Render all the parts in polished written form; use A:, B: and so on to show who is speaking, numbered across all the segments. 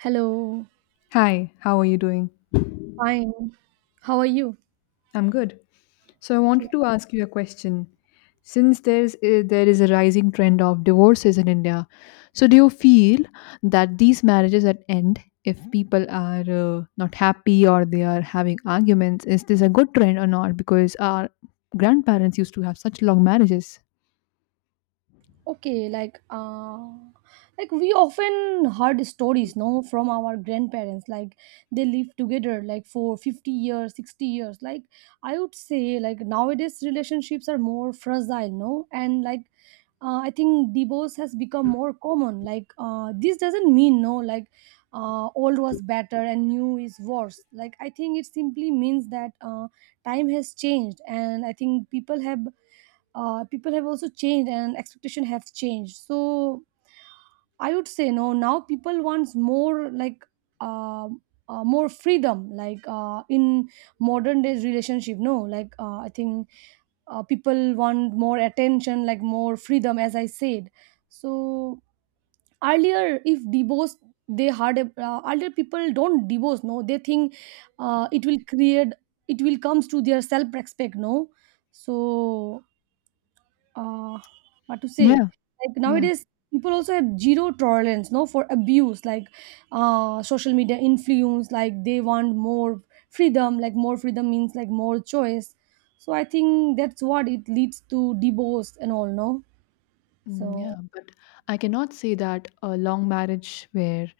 A: Hello,
B: Hi, how are you doing?
A: fine. How are you?
B: I'm good. So I wanted to ask you a question. Since there is a rising trend of divorces in India, so do you feel that these marriages that end if people are not happy or they are having arguments, is this a good trend or not? Because our grandparents used to have such long marriages.
A: Okay, like we often heard stories, no, from our grandparents. Like they lived together like for 50 years, 60 years. Like I would say like nowadays relationships are more fragile, no. And like I think divorce has become more common. Like this doesn't mean, no, like old was better and new is worse. Like I think it simply means that time has changed, and I think people have also changed, and expectation have changed. So I would say, no, now people wants more, like um more freedom, like in modern days relationship, no, like I think people want more attention, like more freedom, as I said. So earlier if divorce they had a, earlier people don't divorce, no, they think uh, it will create it will comes to their self respect, no. So uh what to say.
B: Yeah,
A: Like
B: yeah.
A: nowadays people also have zero tolerance, no, for abuse. Like social media influence, like they want more freedom, like more freedom means like more choice. So I think that's what it leads to divorce and all, no. So
B: Yeah, but I cannot say that a long marriage where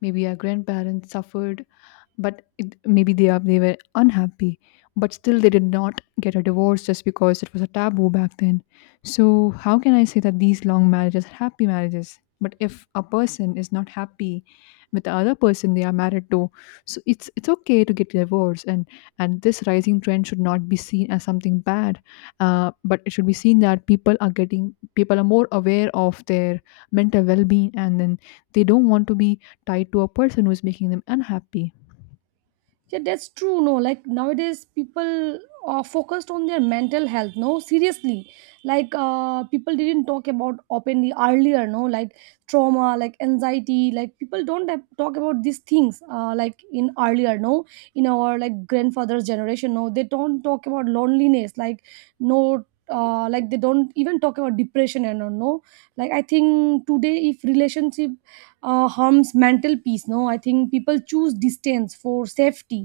B: maybe our grandparents suffered, but maybe they were unhappy, but still they did not get a divorce just because it was a taboo back then. So how can I say that these long marriages are happy marriages? But if a person is not happy with the other person they are married to, so it's okay to get divorced, and this rising trend should not be seen as something bad, but it should be seen that people are more aware of their mental well-being, and then they don't want to be tied to a person who is making them unhappy.
A: yeah, that's true. No, like nowadays people are focused on their mental health. No, seriously, like people didn't talk about openly earlier. No, like trauma, like anxiety, like people don't have- talk about these things. Like in earlier, no, in our like grandfather's generation, no, they don't talk about loneliness. Like no. Like they don't even talk about depression and all, no. Like I think today if relationship harms mental peace, no, I think people choose distance for safety.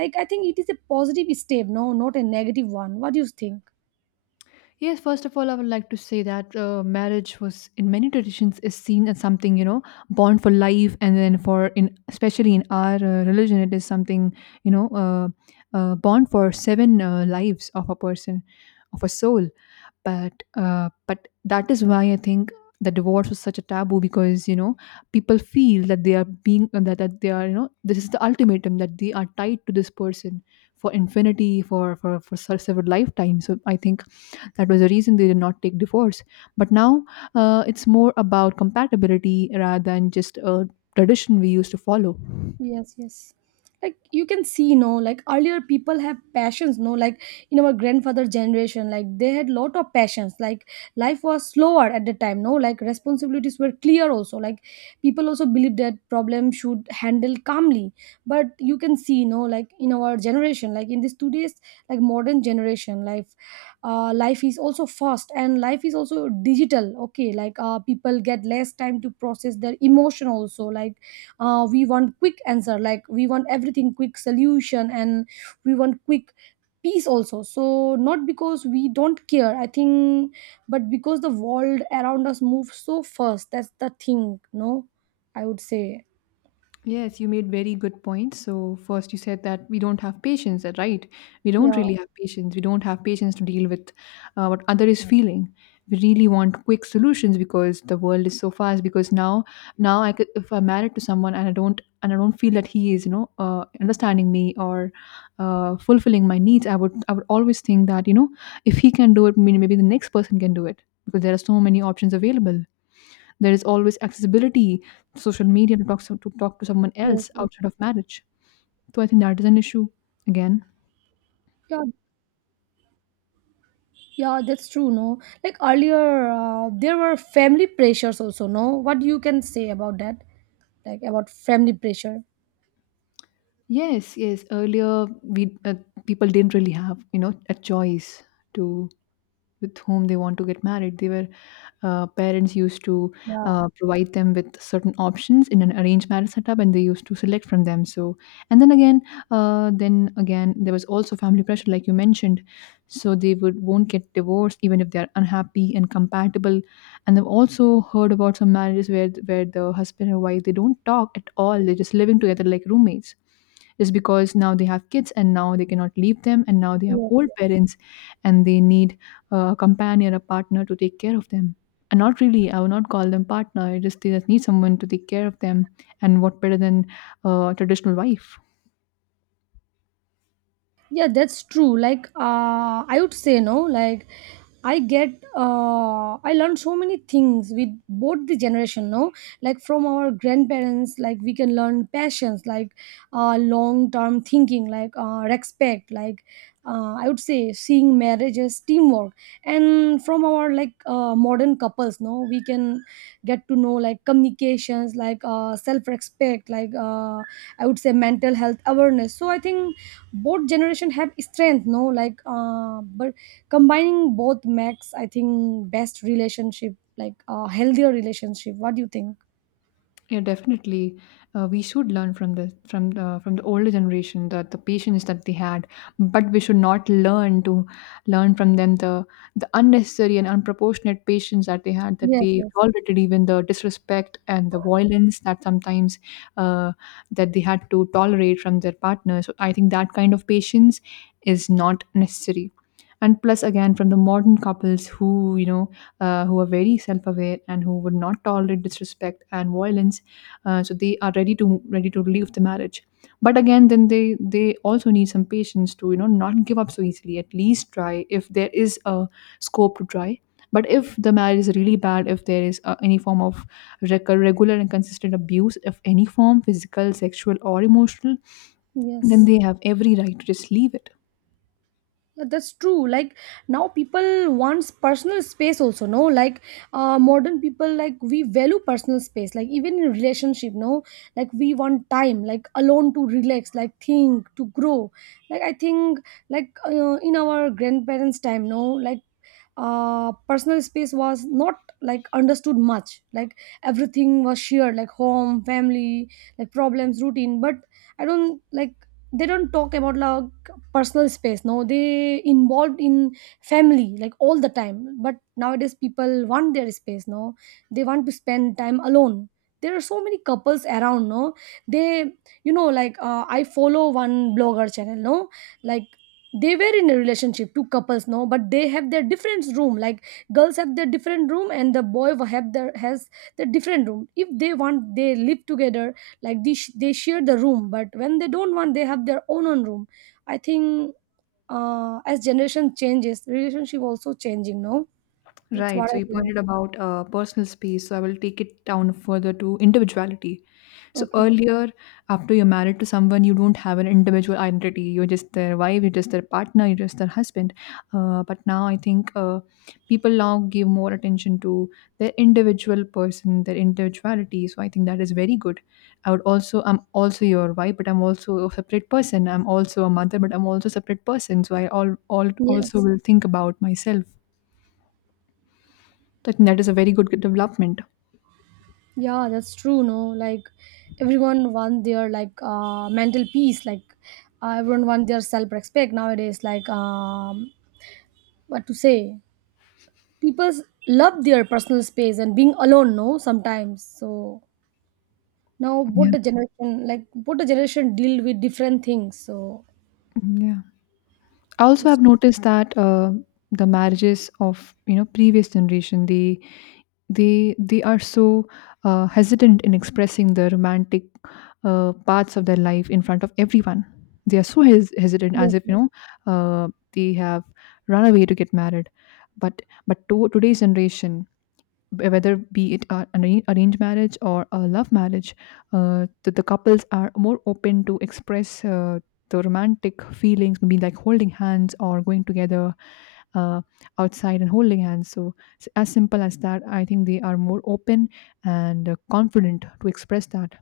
A: Like I think it is a positive step, no, not a negative one. What do you think?
B: Yes, first of all, I would like to say that marriage was in many traditions is seen as something, you know, born for life, and then for in especially in our religion, it is something, you know, born for seven lives of a person, of a soul. But that is why I think the divorce was such a taboo, because, you know, people feel that they are being that they are, you know, this is the ultimatum, that they are tied to this person for infinity, for se- several lifetimes. So I think that was the reason they did not take divorce. But now, it's more about compatibility rather than just a tradition we used to follow.
A: Yes, yes. Like you can see, no, like earlier people have passions, no, like in our grandfather generation, like they had lot of passions. Like life was slower at the time, no, like responsibilities were clear also. Like people also believed that problem should handle calmly. But you can see, no, like in our generation, like in this today's like modern generation, life, life is also fast and life is also digital. Okay, like people get less time to process their emotion also, like we want quick answer, like we want everything quick solution, and we want quick peace also. So not because we don't care, I think, but because the world around us moves so fast, that's the thing, no, I would say.
B: Yes, you made very good points. So first you said that we don't have patience, right? We don't
A: Yeah.
B: really have patience. We don't have patience to deal with what other is feeling. We really want quick solutions because the world is so fast. Because now, now I could, if I'm married to someone and I don't feel that he is, you know, understanding me or fulfilling my needs, I would always think that, you know, if he can do it, may- maybe the next person can do it, because there are so many options available. There is always accessibility to social media to talk, so- to talk to someone
A: Yes,
B: else
A: yes.
B: outside of marriage. So I think that is an issue again.
A: Yeah. Yeah, that's true, no. Like earlier there were family pressures also, no. What you can say about that, like about family pressure?
B: Yes, yes. Earlier, we people didn't really have, you know, a choice to, with whom they want to get married. They were parents used to
A: Yeah.
B: provide them with certain options in an arranged marriage setup, and they used to select from them. So, and then again, then again, there was also family pressure, like you mentioned. So they would won't get divorced even if they are unhappy and compatible. And I've also heard about some marriages where the husband and wife they don't talk at all. They're just living together like roommates, just because now they have kids and now they cannot leave them, and now they have
A: Yes.
B: old parents and they need a companion, a partner to take care of them. And not really, I would not call them partner. They just need someone to take care of them. And what better than a traditional wife?
A: Yeah, that's true. Like I would say, no, like I learned so many things with both the generation, no. Like from our grandparents like we can learn passions, like long term thinking, like respect, like I would say, seeing marriage as teamwork. And from our like modern couples, no, we can get to know like communications, like self respect, like I would say mental health awareness. So I think both generation have strength, no, like but combining both makes I think best relationship, like a healthier relationship. What do you think?
B: Yeah, definitely. We should learn from the older generation, that the patience that they had, but we should not learn to learn from them the unnecessary and unproportionate patience that they had, that
A: Yes,
B: they
A: yes,
B: tolerated even the disrespect and the violence that sometimes uh, that they had to tolerate from their partners. So I think that kind of patience is not necessary. And plus, again, from the modern couples who, you know, who are very self-aware and who would not tolerate disrespect and violence, so they are ready to leave the marriage. But again, then they also need some patience to, you know, not give up so easily, at least try if there is a scope to try. But if the marriage is really bad, if there is any form of rec- regular and consistent abuse of any form, physical, sexual, or emotional, then
A: yes.
B: they have every right to just leave it.
A: Yeah, that's true. Like now people wants personal space also, no, like modern people, like we value personal space, like even in relationship, no, like we want time like alone to relax, like think to grow. Like I think like in our grandparents time, no, like personal space was not like understood much. Like everything was shared, like home, family, like problems routine. But I don't, like they don't talk about like personal space, no, they involved in family like all the time. But nowadays people want their space, no, they want to spend time alone. There are so many couples around, no. They, you know, like I follow one blogger channel, no, like they were in a relationship, two couples, no, but they have their different room, like girls have their different room and the boy have their has the different room. If they want they live together, like they share the room, but when they don't want they have their own room. I think as generation changes, relationship also changing, no. That's what
B: Right. So
A: I
B: you
A: think.
B: pointed about personal space. So I will take it down further to individuality. So
A: Okay.
B: earlier, after you're married to someone, you don't have an individual identity. You're just their wife, you're just their partner, you're just their husband. But now I think people now give more attention to their individual person, their individuality. So I think that is very good. I'm also your wife, but I'm also a separate person. I'm also a mother, but I'm also a separate person. So all also
A: Yes.
B: will think about myself. I think that is a very good development.
A: Yeah, that's true. No, like everyone want their like mental peace. Like everyone want their self respect nowadays. Like what to say? People love their personal space and being alone, no, sometimes. So now both
B: Yeah.
A: the generation, like both the generation, deal with different things. So
B: Yeah. I also
A: that's,
B: have noticed that the marriages of, you know, previous generation, they are so hesitant in expressing the romantic parts of their life in front of everyone. They are so hes- hesitant, as
A: yes.
B: if, you
A: Yes.
B: know, they have run away to get married. Today's generation, b- whether be it a- an arra- arranged marriage or a love marriage, that the couples are more open to express the romantic feelings, maybe like holding hands or going together uh, outside and holding hands. So, s- as simple as that, I think they are more open and confident to express that.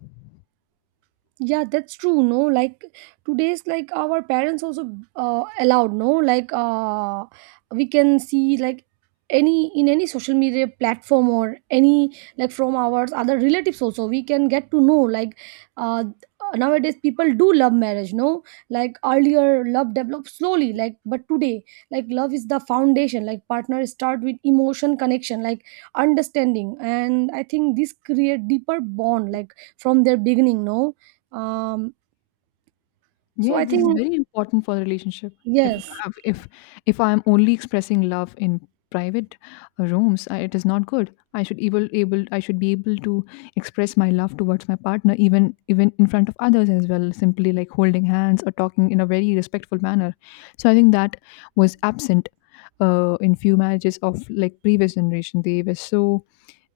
A: Yeah, that's true, no. Like today's like our parents also allowed, no, like we can see like any in any social media platform or any like from our other relatives also we can get to know like uh, nowadays people do love marriage, no, like earlier love develops slowly, like but today like love is the foundation, like partners start with emotion connection, like understanding, and I think this create deeper bond like from their beginning, no. um so I
B: Yes, this is
A: think
B: very important for a relationship. If
A: yes.
B: if if I am only expressing love in private rooms, it is not good. I should be able to express my love towards my partner, even in front of others as well. Simply like holding hands or talking in a very respectful manner. So I think that was absent in few marriages of like previous generation. They were so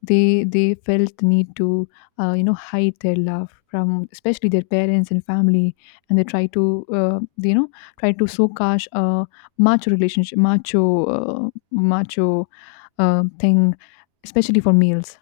B: they felt the need to you know, hide their love from especially their parents and family, and they try to you know, try to soak a macho relationship, macho macho thing, especially for males.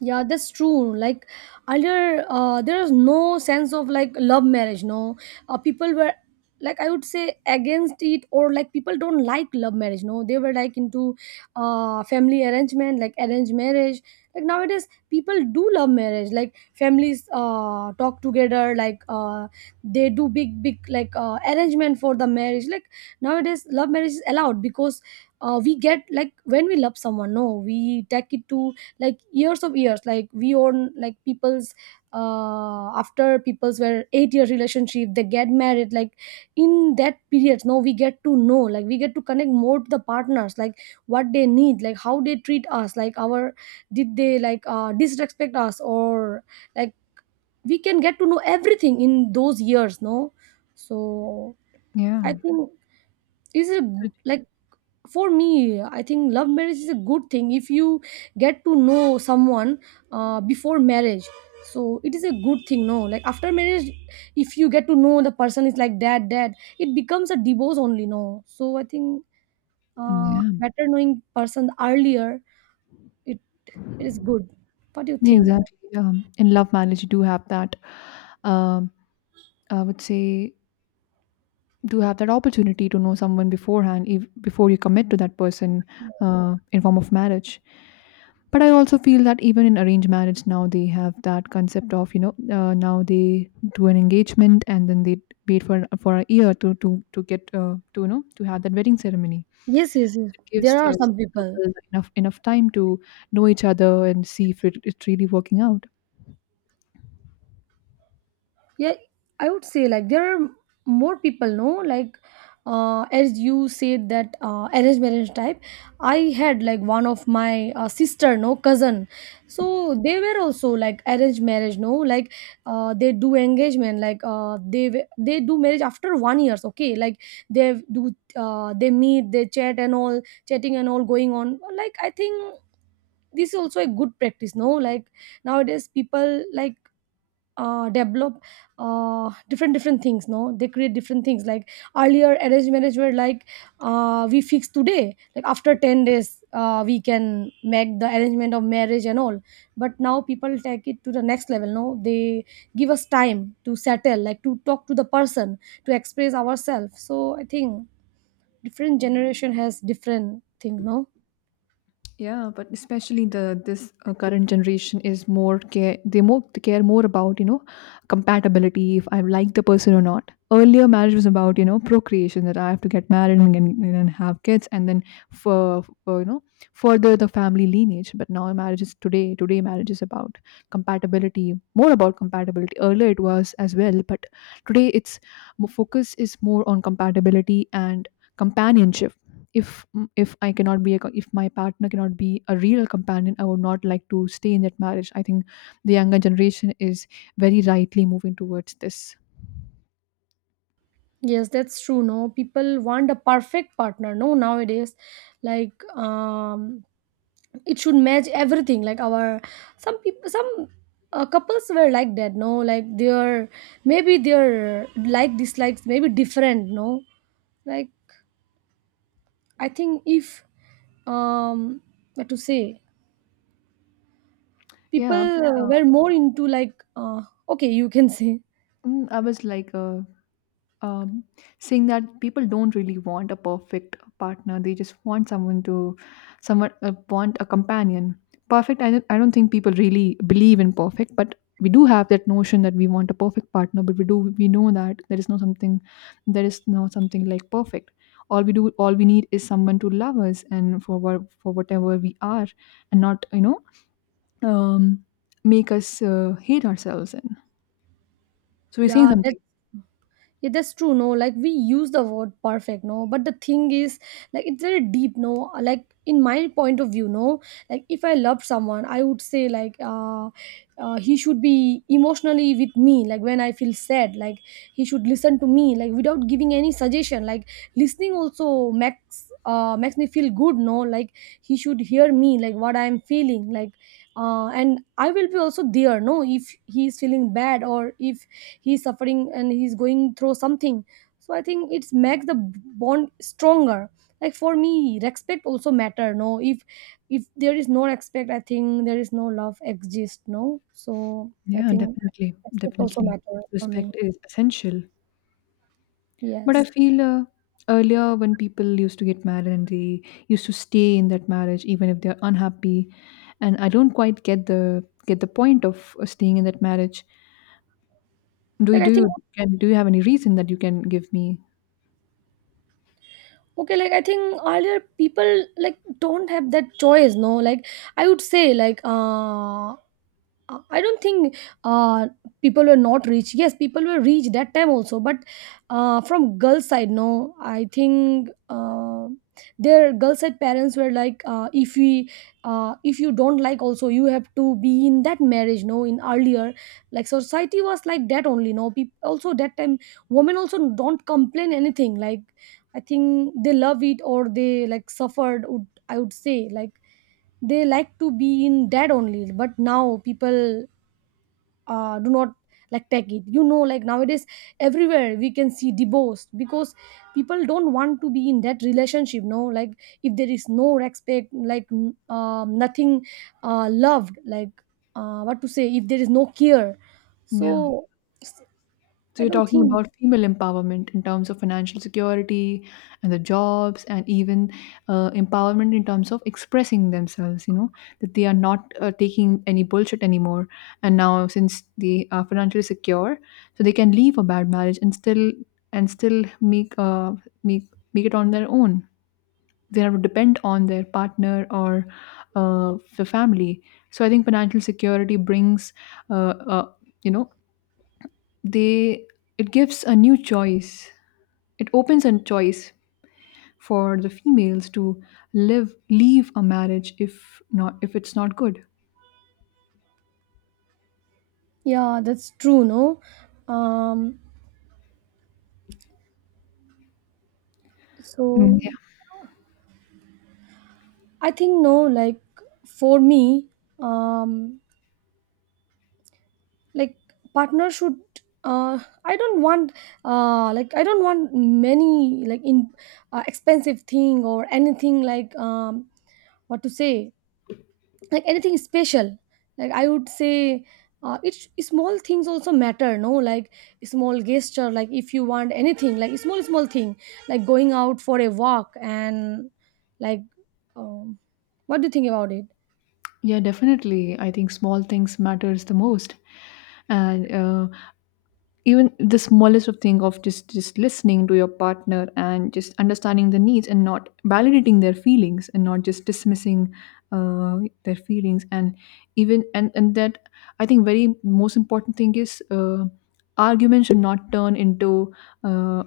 A: Yeah, that's true. Like earlier, there was no sense of like love marriage. No, people were like, I would say against it, or like people don't like love marriage. No, they were like into family arrangement, like arranged marriage. Like nowadays, people do love marriage. Like families talk together. Like they do big, big like arrangement for the marriage. Like nowadays, love marriage is allowed because we get like when we love someone, no, we take it to like years of years, like we own like people's after people's were 8-year relationship they get married. Like in that period now we get to know, like we get to connect more to the partners, like what they need, like how they treat us, like our did they like disrespect us or like we can get to know everything in those years, no. So
B: Yeah.
A: I think, is it,
B: Good.
A: like for me I think love marriage is a good thing if you get to know someone before marriage. So it is a good thing, no, like after marriage if you get to know the person is like dad dad, it becomes a divorce only, no. So I think
B: Mm, yeah,
A: better knowing person earlier, it, it is good. What do you
B: yeah,
A: think?
B: exactly, yeah. In love marriage you do have that, um I would say, do have that opportunity to know someone beforehand, if, before you commit to that person in form of marriage. But I also feel that even in arranged marriage now they have that concept of, you know, now they do an engagement and then they wait for a year to get to, you know, to have that wedding ceremony.
A: Yes, yes,
B: So
A: yes,
B: it gives
A: there are some
B: the
A: people.
B: couple enough time to know each other and see if it's really working out.
A: Yeah, I would say like there are more people, no, like as you said that arranged marriage type. I had like one of my sister, no, cousin. So they were also like arranged marriage, no, like they do engagement, like they do marriage after one years. Okay, like they do they meet, they chat and all, chatting and all going on. Like I think this is also a good practice, no, like nowadays people like develop different different things, no, they create different things. Like earlier arranged marriage were like we fix today like after 10 days we can make the arrangement of marriage and all. But now people take it to the next level, no, they give us time to settle, like to talk to the person, to express ourselves. So I think different generation has different thing, no.
B: Yeah, but especially the this current generation is more care. They care more about, you know, compatibility, if I like the person or not. Earlier, marriage was about, you know, procreation, that I have to get married and, have kids, and then for, you know, further the family lineage. But now marriage is today. Today marriage is about compatibility, more about compatibility. Earlier it was as well, but today it's mo- focus is more on compatibility and companionship. If I cannot be a if my partner cannot be a real companion, I would not like to stay in that marriage. I think the younger generation is very rightly moving towards this.
A: Yes, that's true, no. People want a perfect partner, no, nowadays. Like it should match everything, like our some people, some couples were like that, no, like their maybe their like dislikes maybe different, no. Like I think if um what to say, people
B: Yeah, but
A: were more into like okay you can say.
B: I was um, saying that people don't really want a perfect partner, they just want someone to, someone want a companion. Perfect, I don't think people really believe in perfect, but we do have that notion that we want a perfect partner, but we do, we know that there is no something, like perfect. All we need is someone to love us, and for what, for whatever we are, and not, you know, um, make us hate ourselves, and so we're saying
A: Yeah, that.
B: something.
A: Yeah, that's true, no. Like we use the word perfect, no, but the thing is like it's very deep, no. Like in my point of view, no, like if I love someone I would say like he should be emotionally with me. Like when I feel sad like he should listen to me, like without giving any suggestion, like listening also makes me feel good, no, like he should hear me like what I am feeling. Like and I will be also there, no, if he is feeling bad, or if he's suffering and he's going through something. So I think it's makes the bond stronger. Like for me respect also matter, no. If if there is no respect, I think there is no love exist, no. So I
B: Yeah,
A: think
B: definitely,
A: respect also
B: definitely.
A: matter for me.
B: Respect is essential. But I
A: Yes.
B: feel earlier when people used to get married and they used to stay in that marriage even if they're unhappy, and I don't quite get the point of staying in that marriage.
A: Like I think,
B: Do you have any reason that you can give me?
A: okay like I think earlier people like don't have that choice, no, like I would say like I don't think uh, people were not rich. Yes, people were rich that time also, but from girl side, no. I think their girl side parents were like, if we, if you don't like, also you have to be in that marriage, no. In earlier, like society was like that only, no. People also that time, women also don't complain anything. Like I think they love it, or they like suffered. Would I would say like they like to be in that only, but now people do not like take it, like nowadays everywhere we can see divorce because people don't want to be in that relationship, no. Like if there is no respect, like nothing loved, like what to say, if there is no care.
B: Yeah,
A: So I I
B: so you're
A: don't
B: talking
A: think.
B: about female empowerment in terms of financial security and the jobs, and even empowerment in terms of expressing themselves. You know that they are not taking any bullshit anymore, and now since they are financially secure, so they can leave a bad marriage and still and still make uh, make make it on their own. They have to depend on their partner or the family. So I think financial security brings uh, uh, you know they it gives a new choice, it opens a choice for the females to live leave a marriage if not if it's not good.
A: Yeah, that's true. No. um
B: Mm.
A: so
B: Yeah,
A: I think no, like for me, um like partner should, uh, I don't want, like I don't want many, like in expensive thing or anything, like what to say, like anything special, like I would say it's small things also matter, no, like small gesture, like if you want anything, like small small thing, like going out for a walk, and like um, what do you think about it?
B: yeah, definitely, I think small things matters the most. And even the smallest of thing of just listening to your partner and just understanding the needs and not validating their feelings and not just dismissing uh, their feelings. And even and and that I think very most important thing is argument should not turn into uh,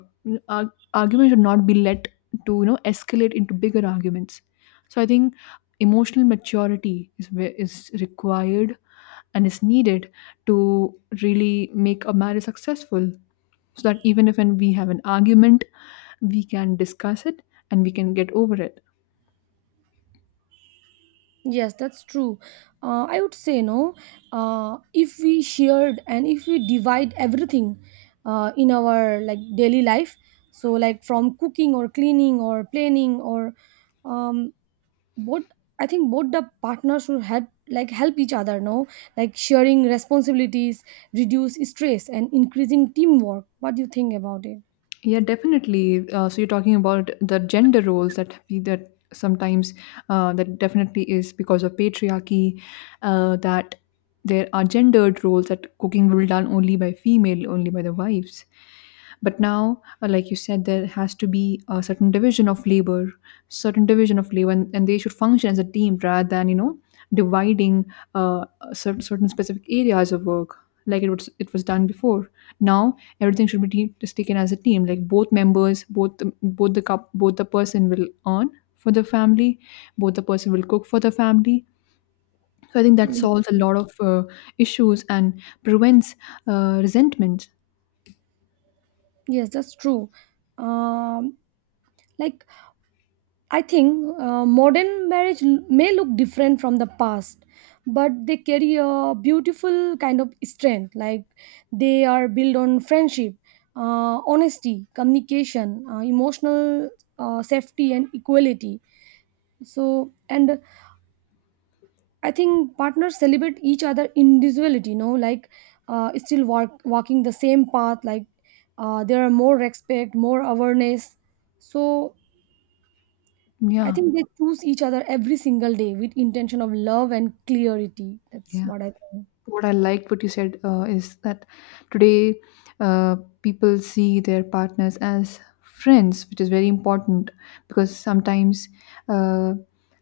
B: ar- argument should not be let to escalate into bigger arguments. So I think emotional maturity is where is required and is needed to really make a marriage successful, so that even if and we have an argument, we can discuss it and we can get over it.
A: Yes, that's true. I would say no. If we shared and if we divide everything in our like daily life, so like from cooking or cleaning or planning or um, both, I think both the partners should help, like help each other. No, like sharing responsibilities, reduce stress, and increasing teamwork. What do you think about it?
B: Yeah, definitely. So you're talking about the gender roles that sometimes that definitely is because of patriarchy, that there are gendered roles that cooking will be done only by female, only by the wives. But now, like you said, there has to be a certain division of labor, certain division of labor, and they should function as a team rather than dividing uh, certain certain specific areas of work like it was done before. Now everything should be just taken as a team, like both members both the person will earn for the family, both the person will cook for the family. So I think that solves a lot of issues and prevents resentment.
A: Yes, that's true. Um, like I think modern marriage may look different from the past, but they carry a beautiful kind of strength. Like they are built on friendship, honesty, communication, emotional safety, and equality. So, and I think partners celebrate each other individuality. You know, like still walking the same path. Like there are more respect, more awareness. So I
B: Yeah,
A: think they choose each other every single day with intention of love and clarity. That's
B: yeah,
A: what I think.
B: what I liked what you said is that today people see their partners as friends, which is very important because sometimes uh,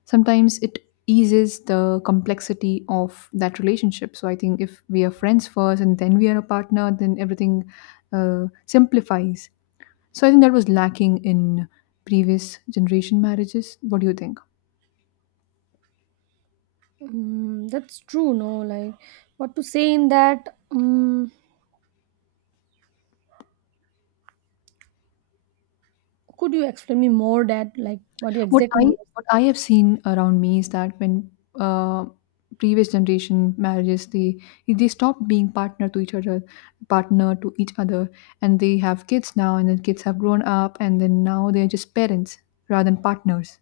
B: it eases the complexity of that relationship. So I think if we are friends first and then we are a partner, then everything simplifies. So I think that was lacking in previous generation marriages. What do you think?
A: Mm, that's true. No, like what to say in that? Mm, could you explain me more that like what you
B: What I
A: exactly?
B: have seen around me is that when uh, previous generation marriages, they stop being partner to each other, partner to each other, and they have kids now, and then kids have grown up, and then now they're just parents rather than partners.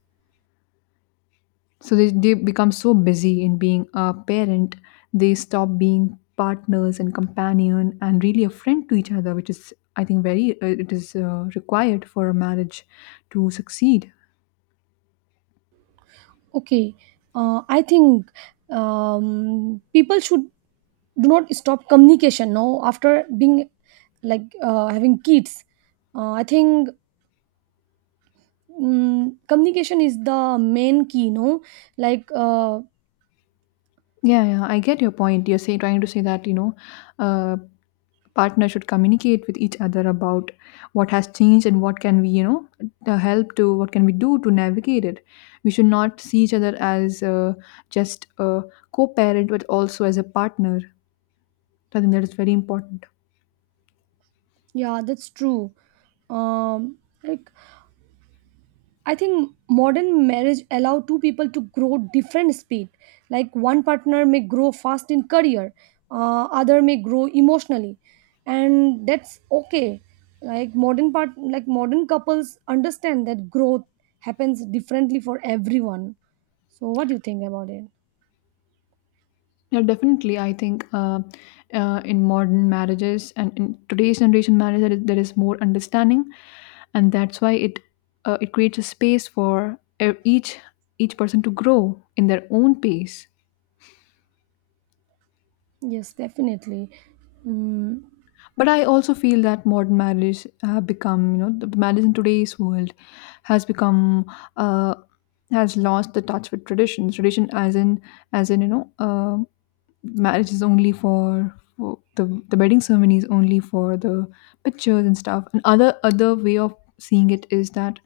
B: So they become so busy in being a parent, they stop being partners and companion and really a friend to each other, which is I think very it is required for a marriage to succeed.
A: Okay, I think people should do not stop communication. No, after being, like having kids, I think. Mm, communication is the main key, no, like
B: Yeah, yeah, I get your point. You're saying trying to say that uh, partners should communicate with each other about what has changed and what can we help to what can we do to navigate it. We should not see each other as just a co-parent, but also as a partner. I think that is very important.
A: Yeah, that's true. Um, like I think modern marriage allow two people to grow different speed. Like one partner may grow fast in career, other may grow emotionally, and that's okay. Like modern couples understand that growth happens differently for everyone. So, what do you think about it?
B: Yeah, definitely. I think in modern marriages and in today's generation marriage, there is more understanding, and that's why it creates a space for each person to grow in their own pace.
A: Yes, definitely. Mm,
B: But I also feel that modern marriages have become, you know, the marriage in today's world has become uh, has lost the touch with tradition. Tradition, as in you know, marriage is only for, the wedding ceremony is only for the pictures and stuff. And other way of seeing it is that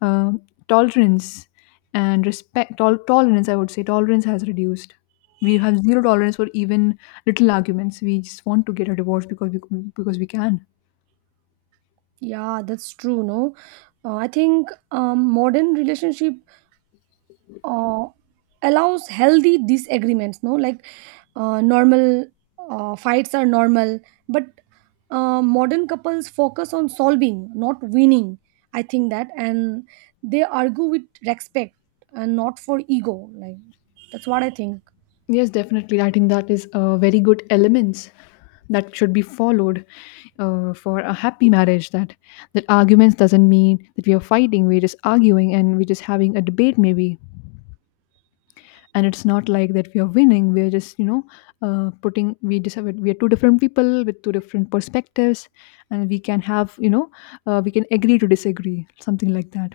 B: uh, tolerance and respect tolerance, I would say tolerance has reduced. We have zero tolerance for even little arguments. We just want to get a divorce because we can.
A: yeah, that's true. No. I think modern relationship uh, allows healthy disagreements, no, like normal fights are normal, but modern couples focus on solving not winning. I think that. And they argue with respect and not for ego, like that's what I think.
B: Yes, definitely. I think that is a very good elements that should be followed for a happy marriage. That arguments doesn't mean that we are fighting. We're just arguing and we're just having a debate, maybe. And it's not like that we are winning. We're just you know putting we just have we are two different people with two different perspectives, and we can have we can agree to disagree, something like that.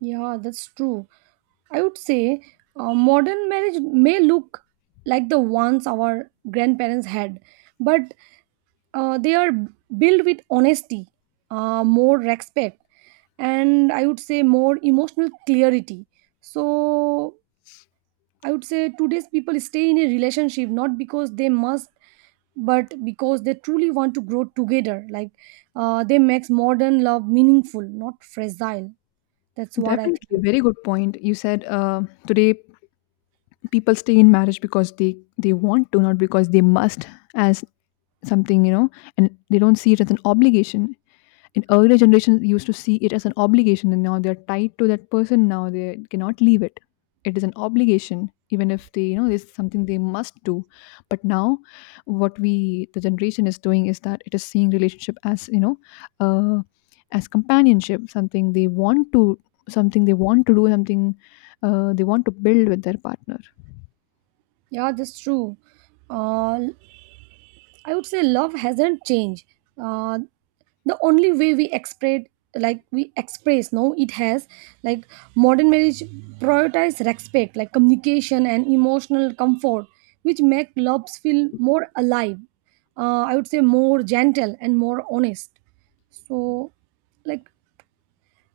A: Yeah, that's true. I would say modern marriage may look like the ones our grandparents had, but they are built with honesty, more respect, and I would say more emotional clarity. So I would say today's people stay in a relationship not because they must, but because they truly want to grow together. Like they makes modern love meaningful, not fragile. That's what I
B: Definitely,
A: think.
B: very good point. You said today people stay in marriage because they want to, not because they must, as something, you know, and they don't see it as an obligation. In earlier generations they used to see it as an obligation, and now they're tied to that person, now they cannot leave it. It is an obligation even if they, you know, it's something they must do. But now what we the generation is doing is that it is seeing relationship as, you know, uh, as companionship, something they want to, something they want to do something they want to build with their partner.
A: Yeah, that's true. uh, I would say love hasn't changed. Uh, the only way we express, no, it has. Like modern marriage prioritize respect, like communication and emotional comfort, which make loves feel more alive. I would say more gentle and more honest. So, like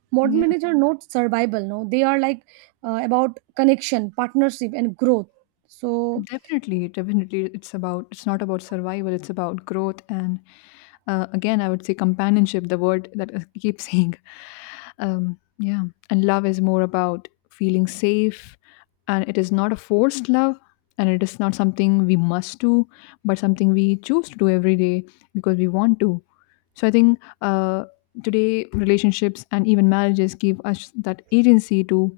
A: modern
B: Yeah,
A: marriage are not survival. No, they are like about connection, partnership, and growth. So
B: definitely, definitely. It's about it's not about survival. It's about growth, and again, I would say companionship. The word that I keep saying, yeah. And love is more about feeling safe, and it is not a forced love, and it is not something we must do, but something we choose to do every day because we want to. So I think today relationships and even marriages give us that agency to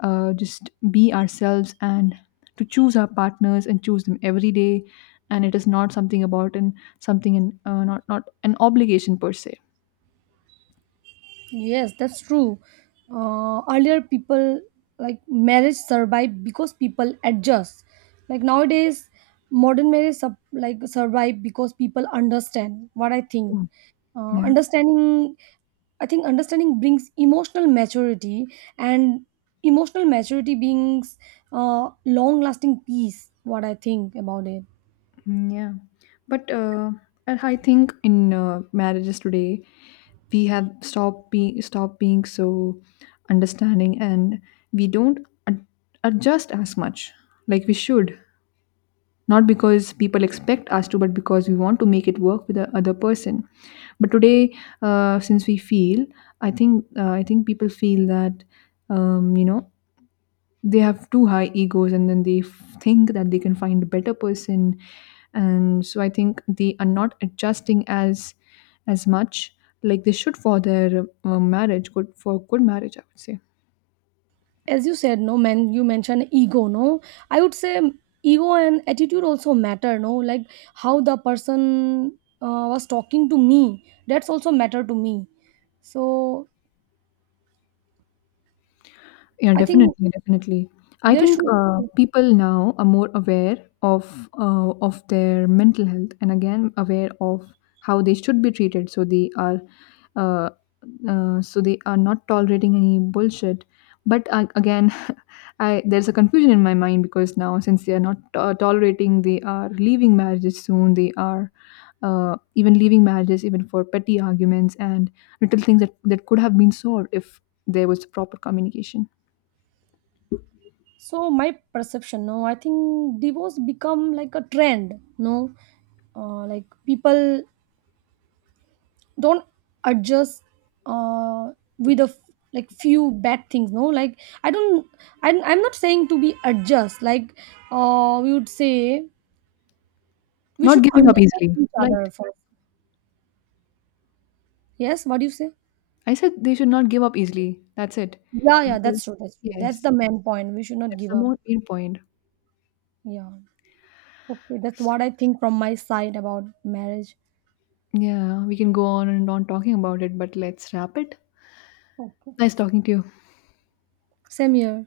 B: just be ourselves and to choose our partners and choose them every day, and it is not something about and something in not an obligation per se.
A: Yes, that's true. Earlier, people, like marriage survive because people adjust. Like nowadays, modern marriage like survive because people understand what I think.
B: Mm, yeah.
A: Understanding, I think understanding brings emotional maturity, and emotional maturity brings long-lasting peace. What I think about it.
B: Mm, yeah, but and I think in marriages today we have stopped being so understanding, and we don't ad- adjust as much like we should, not because people expect us to, but because we want to make it work with the other person. But today, since we feel, I think people feel that, you know, they have too high egos, and then they think that they can find a better person, and so I think they are not adjusting as much like they should for their marriage good for good marriage, I would say.
A: As you said, no man, you mentioned ego, no. I would say ego and attitude also matter, no, like how the person was talking to me, that's also matter to me. So
B: Yeah,
A: I think
B: definitely, definitely. I
A: there
B: think
A: should.
B: people now are more aware of their mental health, and again aware of how they should be treated. Uh, so they are not tolerating any bullshit. But again, I there's a confusion in my mind, because now since they are not tolerating, they are leaving marriages soon. They are. Even leaving marriages even for petty arguments and little things that could have been solved if there was proper communication.
A: So my perception, no, I think divorce become like a trend, no. Like people don't adjust uh, with a like few bad things, no, like I don't. I'm not saying to be adjust, like we would say we
B: Not
A: should
B: giving up
A: understand
B: easily.
A: each
B: Right.
A: other first. Yes, what do you say?
B: I said they should not give up easily. That's it.
A: Yeah, yeah,
B: They-
A: that's true, that's true, that's
B: yes.
A: the main point. We should not
B: That's
A: give
B: the
A: up.
B: more main point.
A: Yeah. Okay, that's what I think from my side about marriage.
B: Yeah, we can go on and on talking about it, but let's wrap it.
A: Okay.
B: Nice talking to you.
A: Same here.